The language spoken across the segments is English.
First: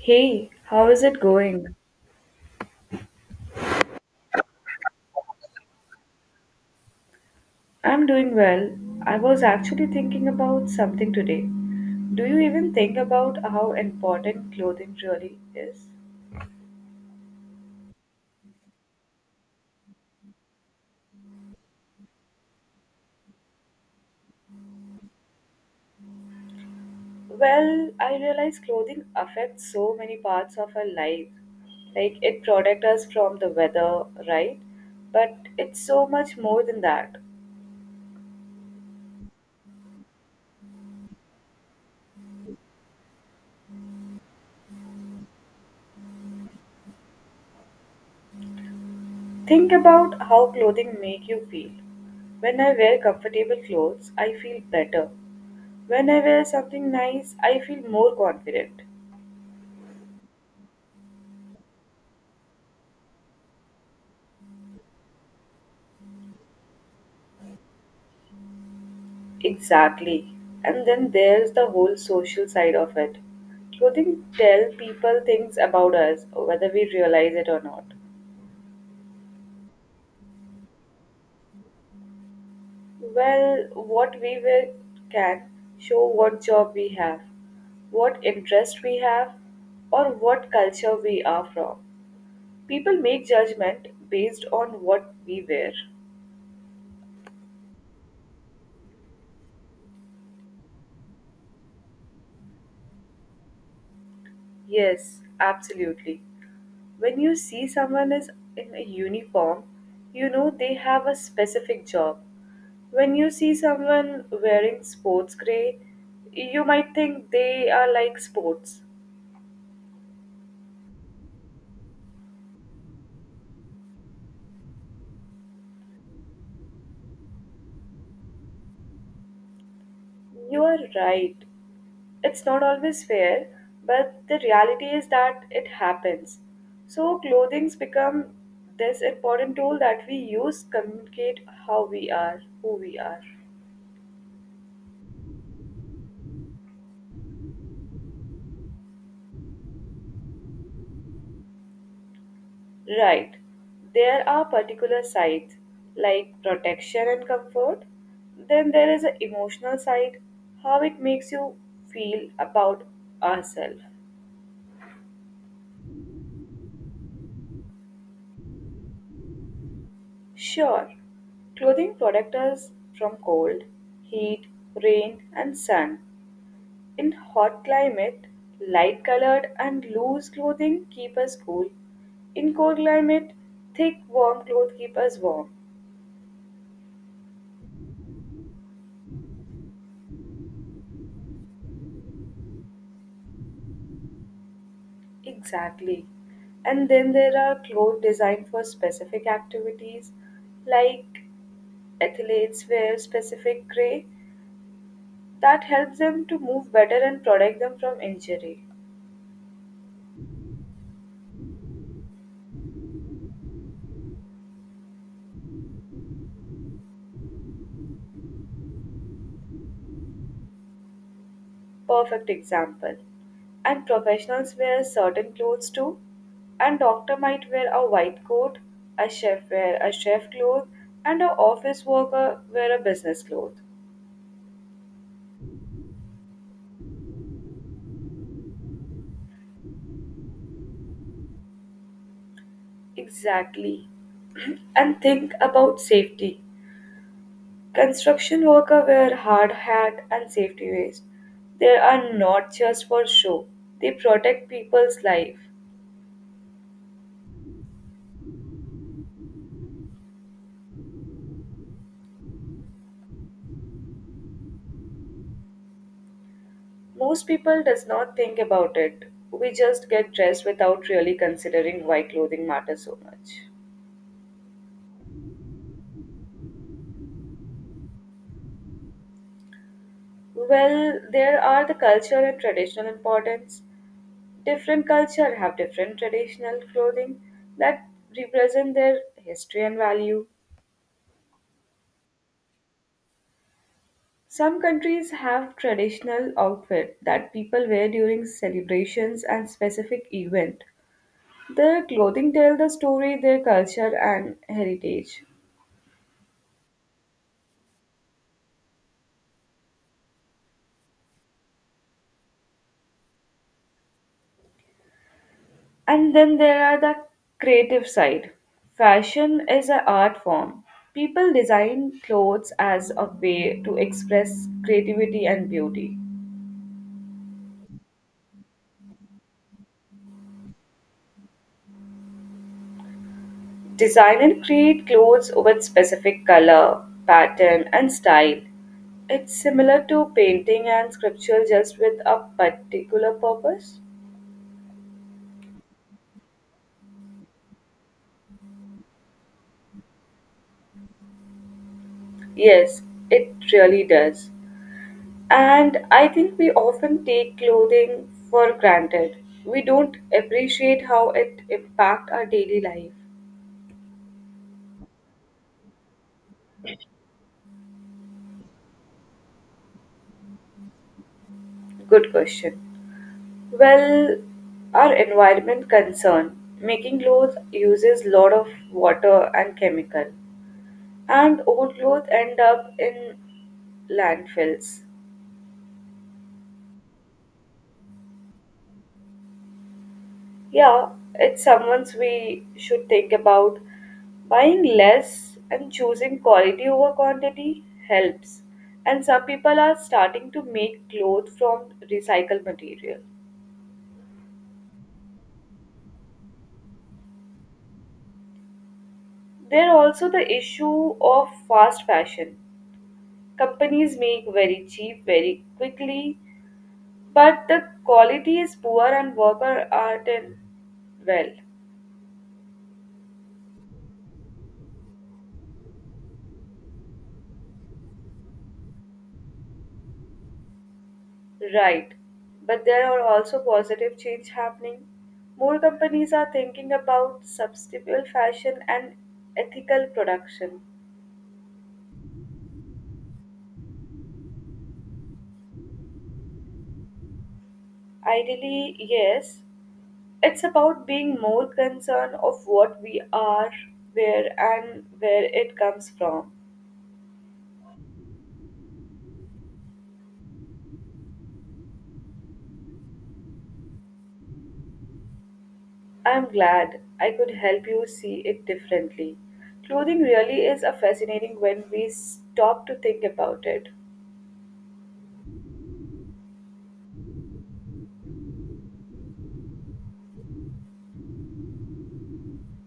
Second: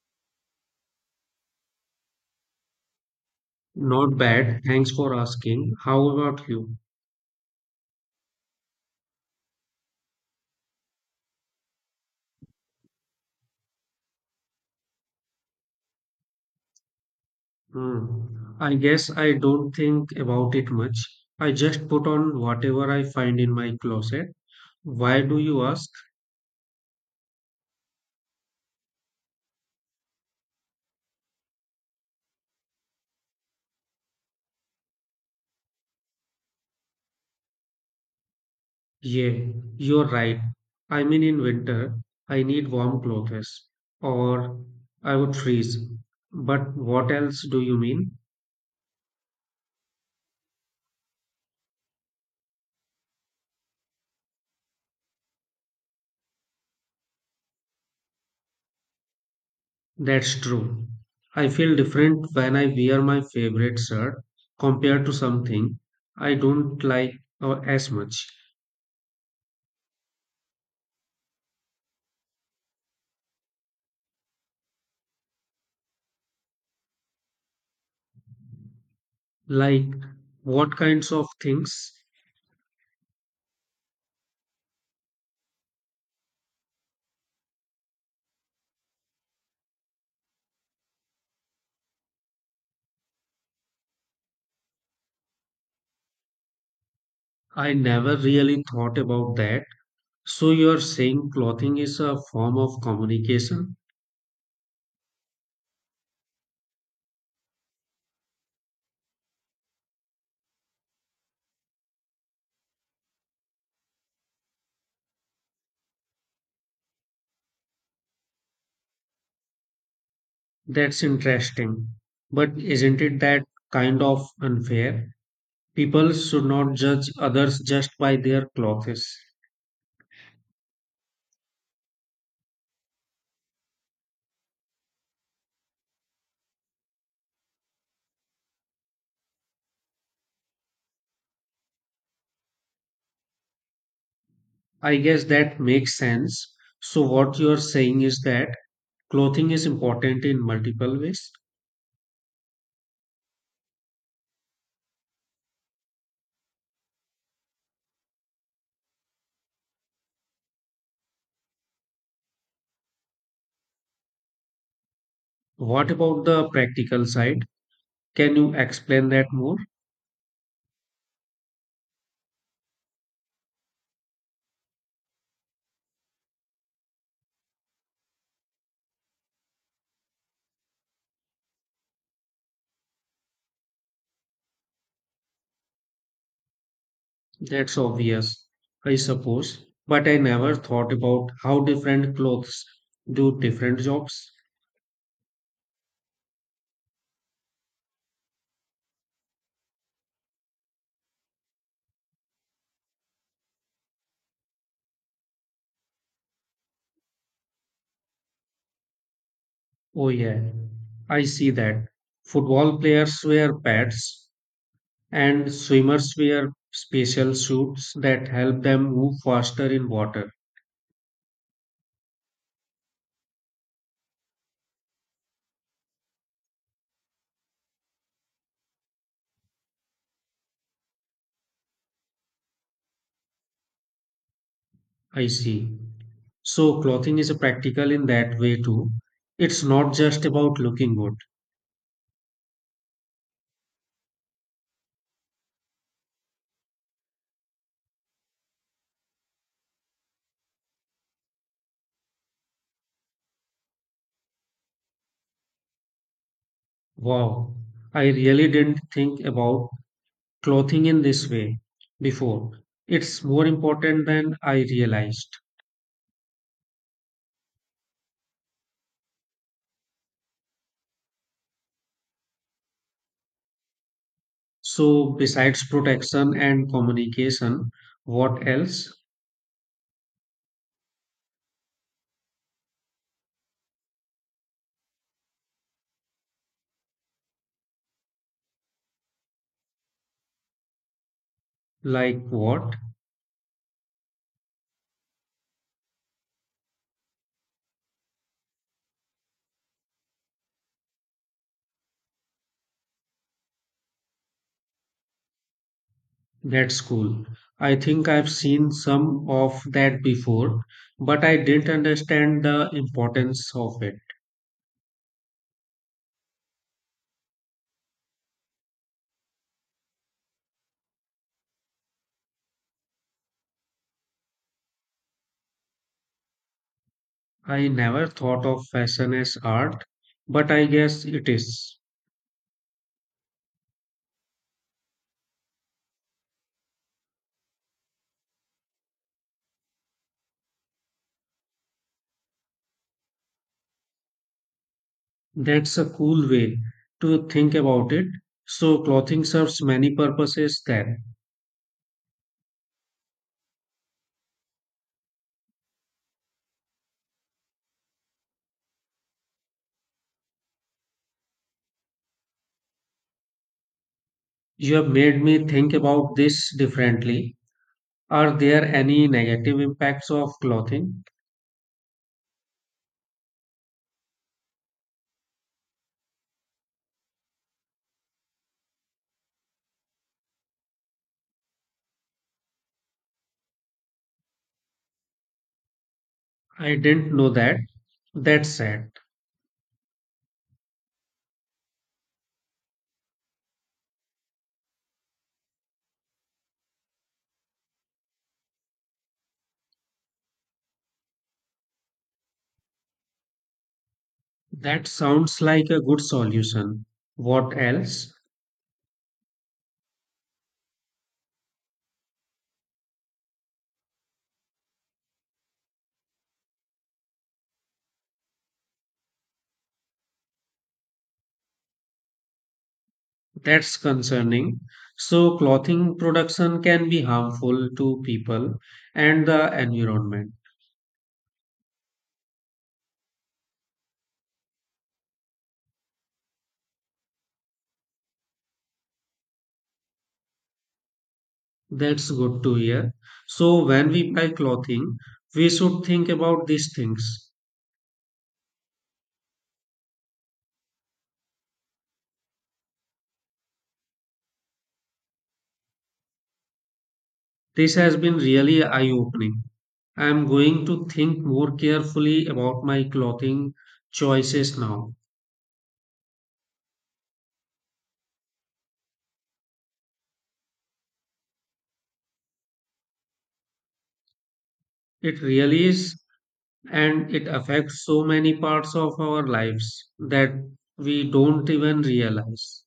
Hey, how is it going? Not bad. Thanks for asking. How about you? I'm doing well. I was actually thinking about something today. Do you even think about how important clothing really is? Hmm. I guess I don't think about it much. I just put on whatever I find in my closet. Why do you ask? Well, I realize clothing affects so many parts of our life. Like it protects us from the weather, right? But it's so much more than that. Yeah, you're right. In winter, I need warm clothes or I would freeze. But what else do you mean? Think about how clothing make you feel. When I wear comfortable clothes, I feel better. When I wear something nice, I feel more confident. That's true. I feel different when I wear my favorite shirt compared to something I don't like or as much. Exactly. And then there's the whole social side of it. Clothing tell people things about us, whether we realize it or not. Like what kinds of things? Well, what we wear can show what job we have, what interest we have, or what culture we are from. People make judgment based on what we wear. I never really thought about that. So you're saying clothing is a form of communication? Yes, absolutely. When you see someone is in a uniform, you know they have a specific job. When you see someone wearing sports gray, you might think they are like sports. That's interesting. But isn't it that kind of unfair? People should not judge others just by their clothes. You are right. It's not always fair, but the reality is that it happens. So clothing's become this important tool that we use to communicate how we are, who we are. I guess that makes sense. So what you're saying is that clothing is important in multiple ways. Right. There are particular sides like protection and comfort. Then there is an emotional side, how it makes you feel about ourselves. What about the practical side? Can you explain that more? Sure, clothing protect us from cold, heat, rain, and sun. In hot climate, light colored and loose clothing keep us cool. In cold climate, thick warm clothes keep us warm. That's obvious, I suppose. But I never thought about how different clothes do different jobs. Exactly. And then there are clothes designed for specific activities, like athletes wear specific gray that helps them to move better and protect them from injury. Oh, yeah, I see that. Football players wear pads, and swimmers wear special suits that help them move faster in water. Perfect example. And professionals wear certain clothes too. And doctor might wear a white coat, a chef wear a chef cloth, and a office worker wear a business cloth. I see. So, clothing is practical in that way too. It's not just about looking good. Exactly. And think about safety. Construction workers wear hard hat and safety vest. They are not just for show. They protect people's life. Wow, I really didn't think about clothing in this way before. It's more important than I realized. Most people does not think about it. We just get dressed without really considering why clothing matters so much. So, besides protection and communication, what else? Well, there are the culture and traditional importance. Different culture have different traditional clothing that represent their history and value. Like what? Some countries have traditional outfit that people wear during celebrations and specific event. Their clothing tell the story, their culture and heritage. That's cool. I think I've seen some of that before, but I didn't understand the importance of it. And then there are the creative side. Fashion is an art form. People design clothes as a way to express creativity and beauty. I never thought of fashion as art, but I guess it is. Design and create clothes with specific color, pattern, and style. It's similar to painting and sculpture just with a particular purpose. That's a cool way to think about it. So, clothing serves many purposes then. Yes, it really does. And I think we often take clothing for granted. We don't appreciate how it impacts our daily life. You have made me think about this differently. Are there any negative impacts of clothing? Good question. Well, our environment concern. Making clothes uses lot of water and chemical, and old clothes end up in landfills. I didn't know that. That's sad. Yeah, it's someone's we should think about. Buying less and choosing quality over quantity helps. And some people are starting to make clothes from recycled material. That sounds like a good solution. What else? There are also the issue of fast fashion. Companies make very cheap very quickly, but the quality is poor and workers aren't in well. That's concerning. So, clothing production can be harmful to people and the environment. Right. But there are also positive change happening. More companies are thinking about sustainable fashion and ethical production. That's good to hear. So, when we buy clothing, we should think about these things. Ideally, yes. It's about being more concerned of what we are, where and where it comes from. This has been really eye opening. I'm going to think more carefully about my clothing choices now. I'm glad I could help you see it differently. Clothing really is a fascinating when we stop to think about it. It really is, and it affects so many parts of our lives that we don't even realize.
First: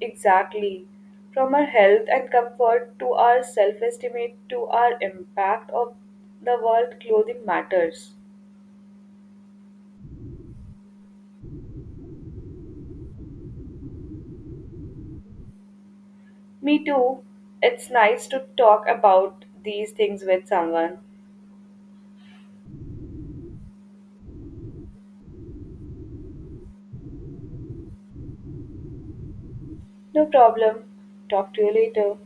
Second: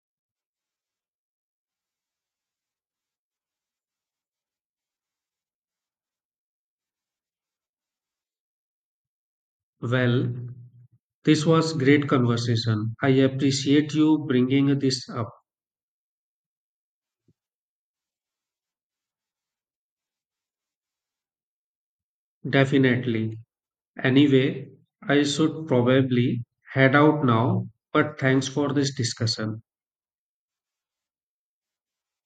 Exactly. From our health and comfort to our self estimate to our impact of the world, clothing matters. Well, this was great conversation. I appreciate you bringing this up. Me too. It's nice to talk about these things with someone. Definitely. Anyway, I should probably head out now, but thanks for this discussion. No problem. Talk to you later.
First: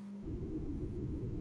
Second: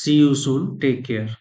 See you soon. Take care.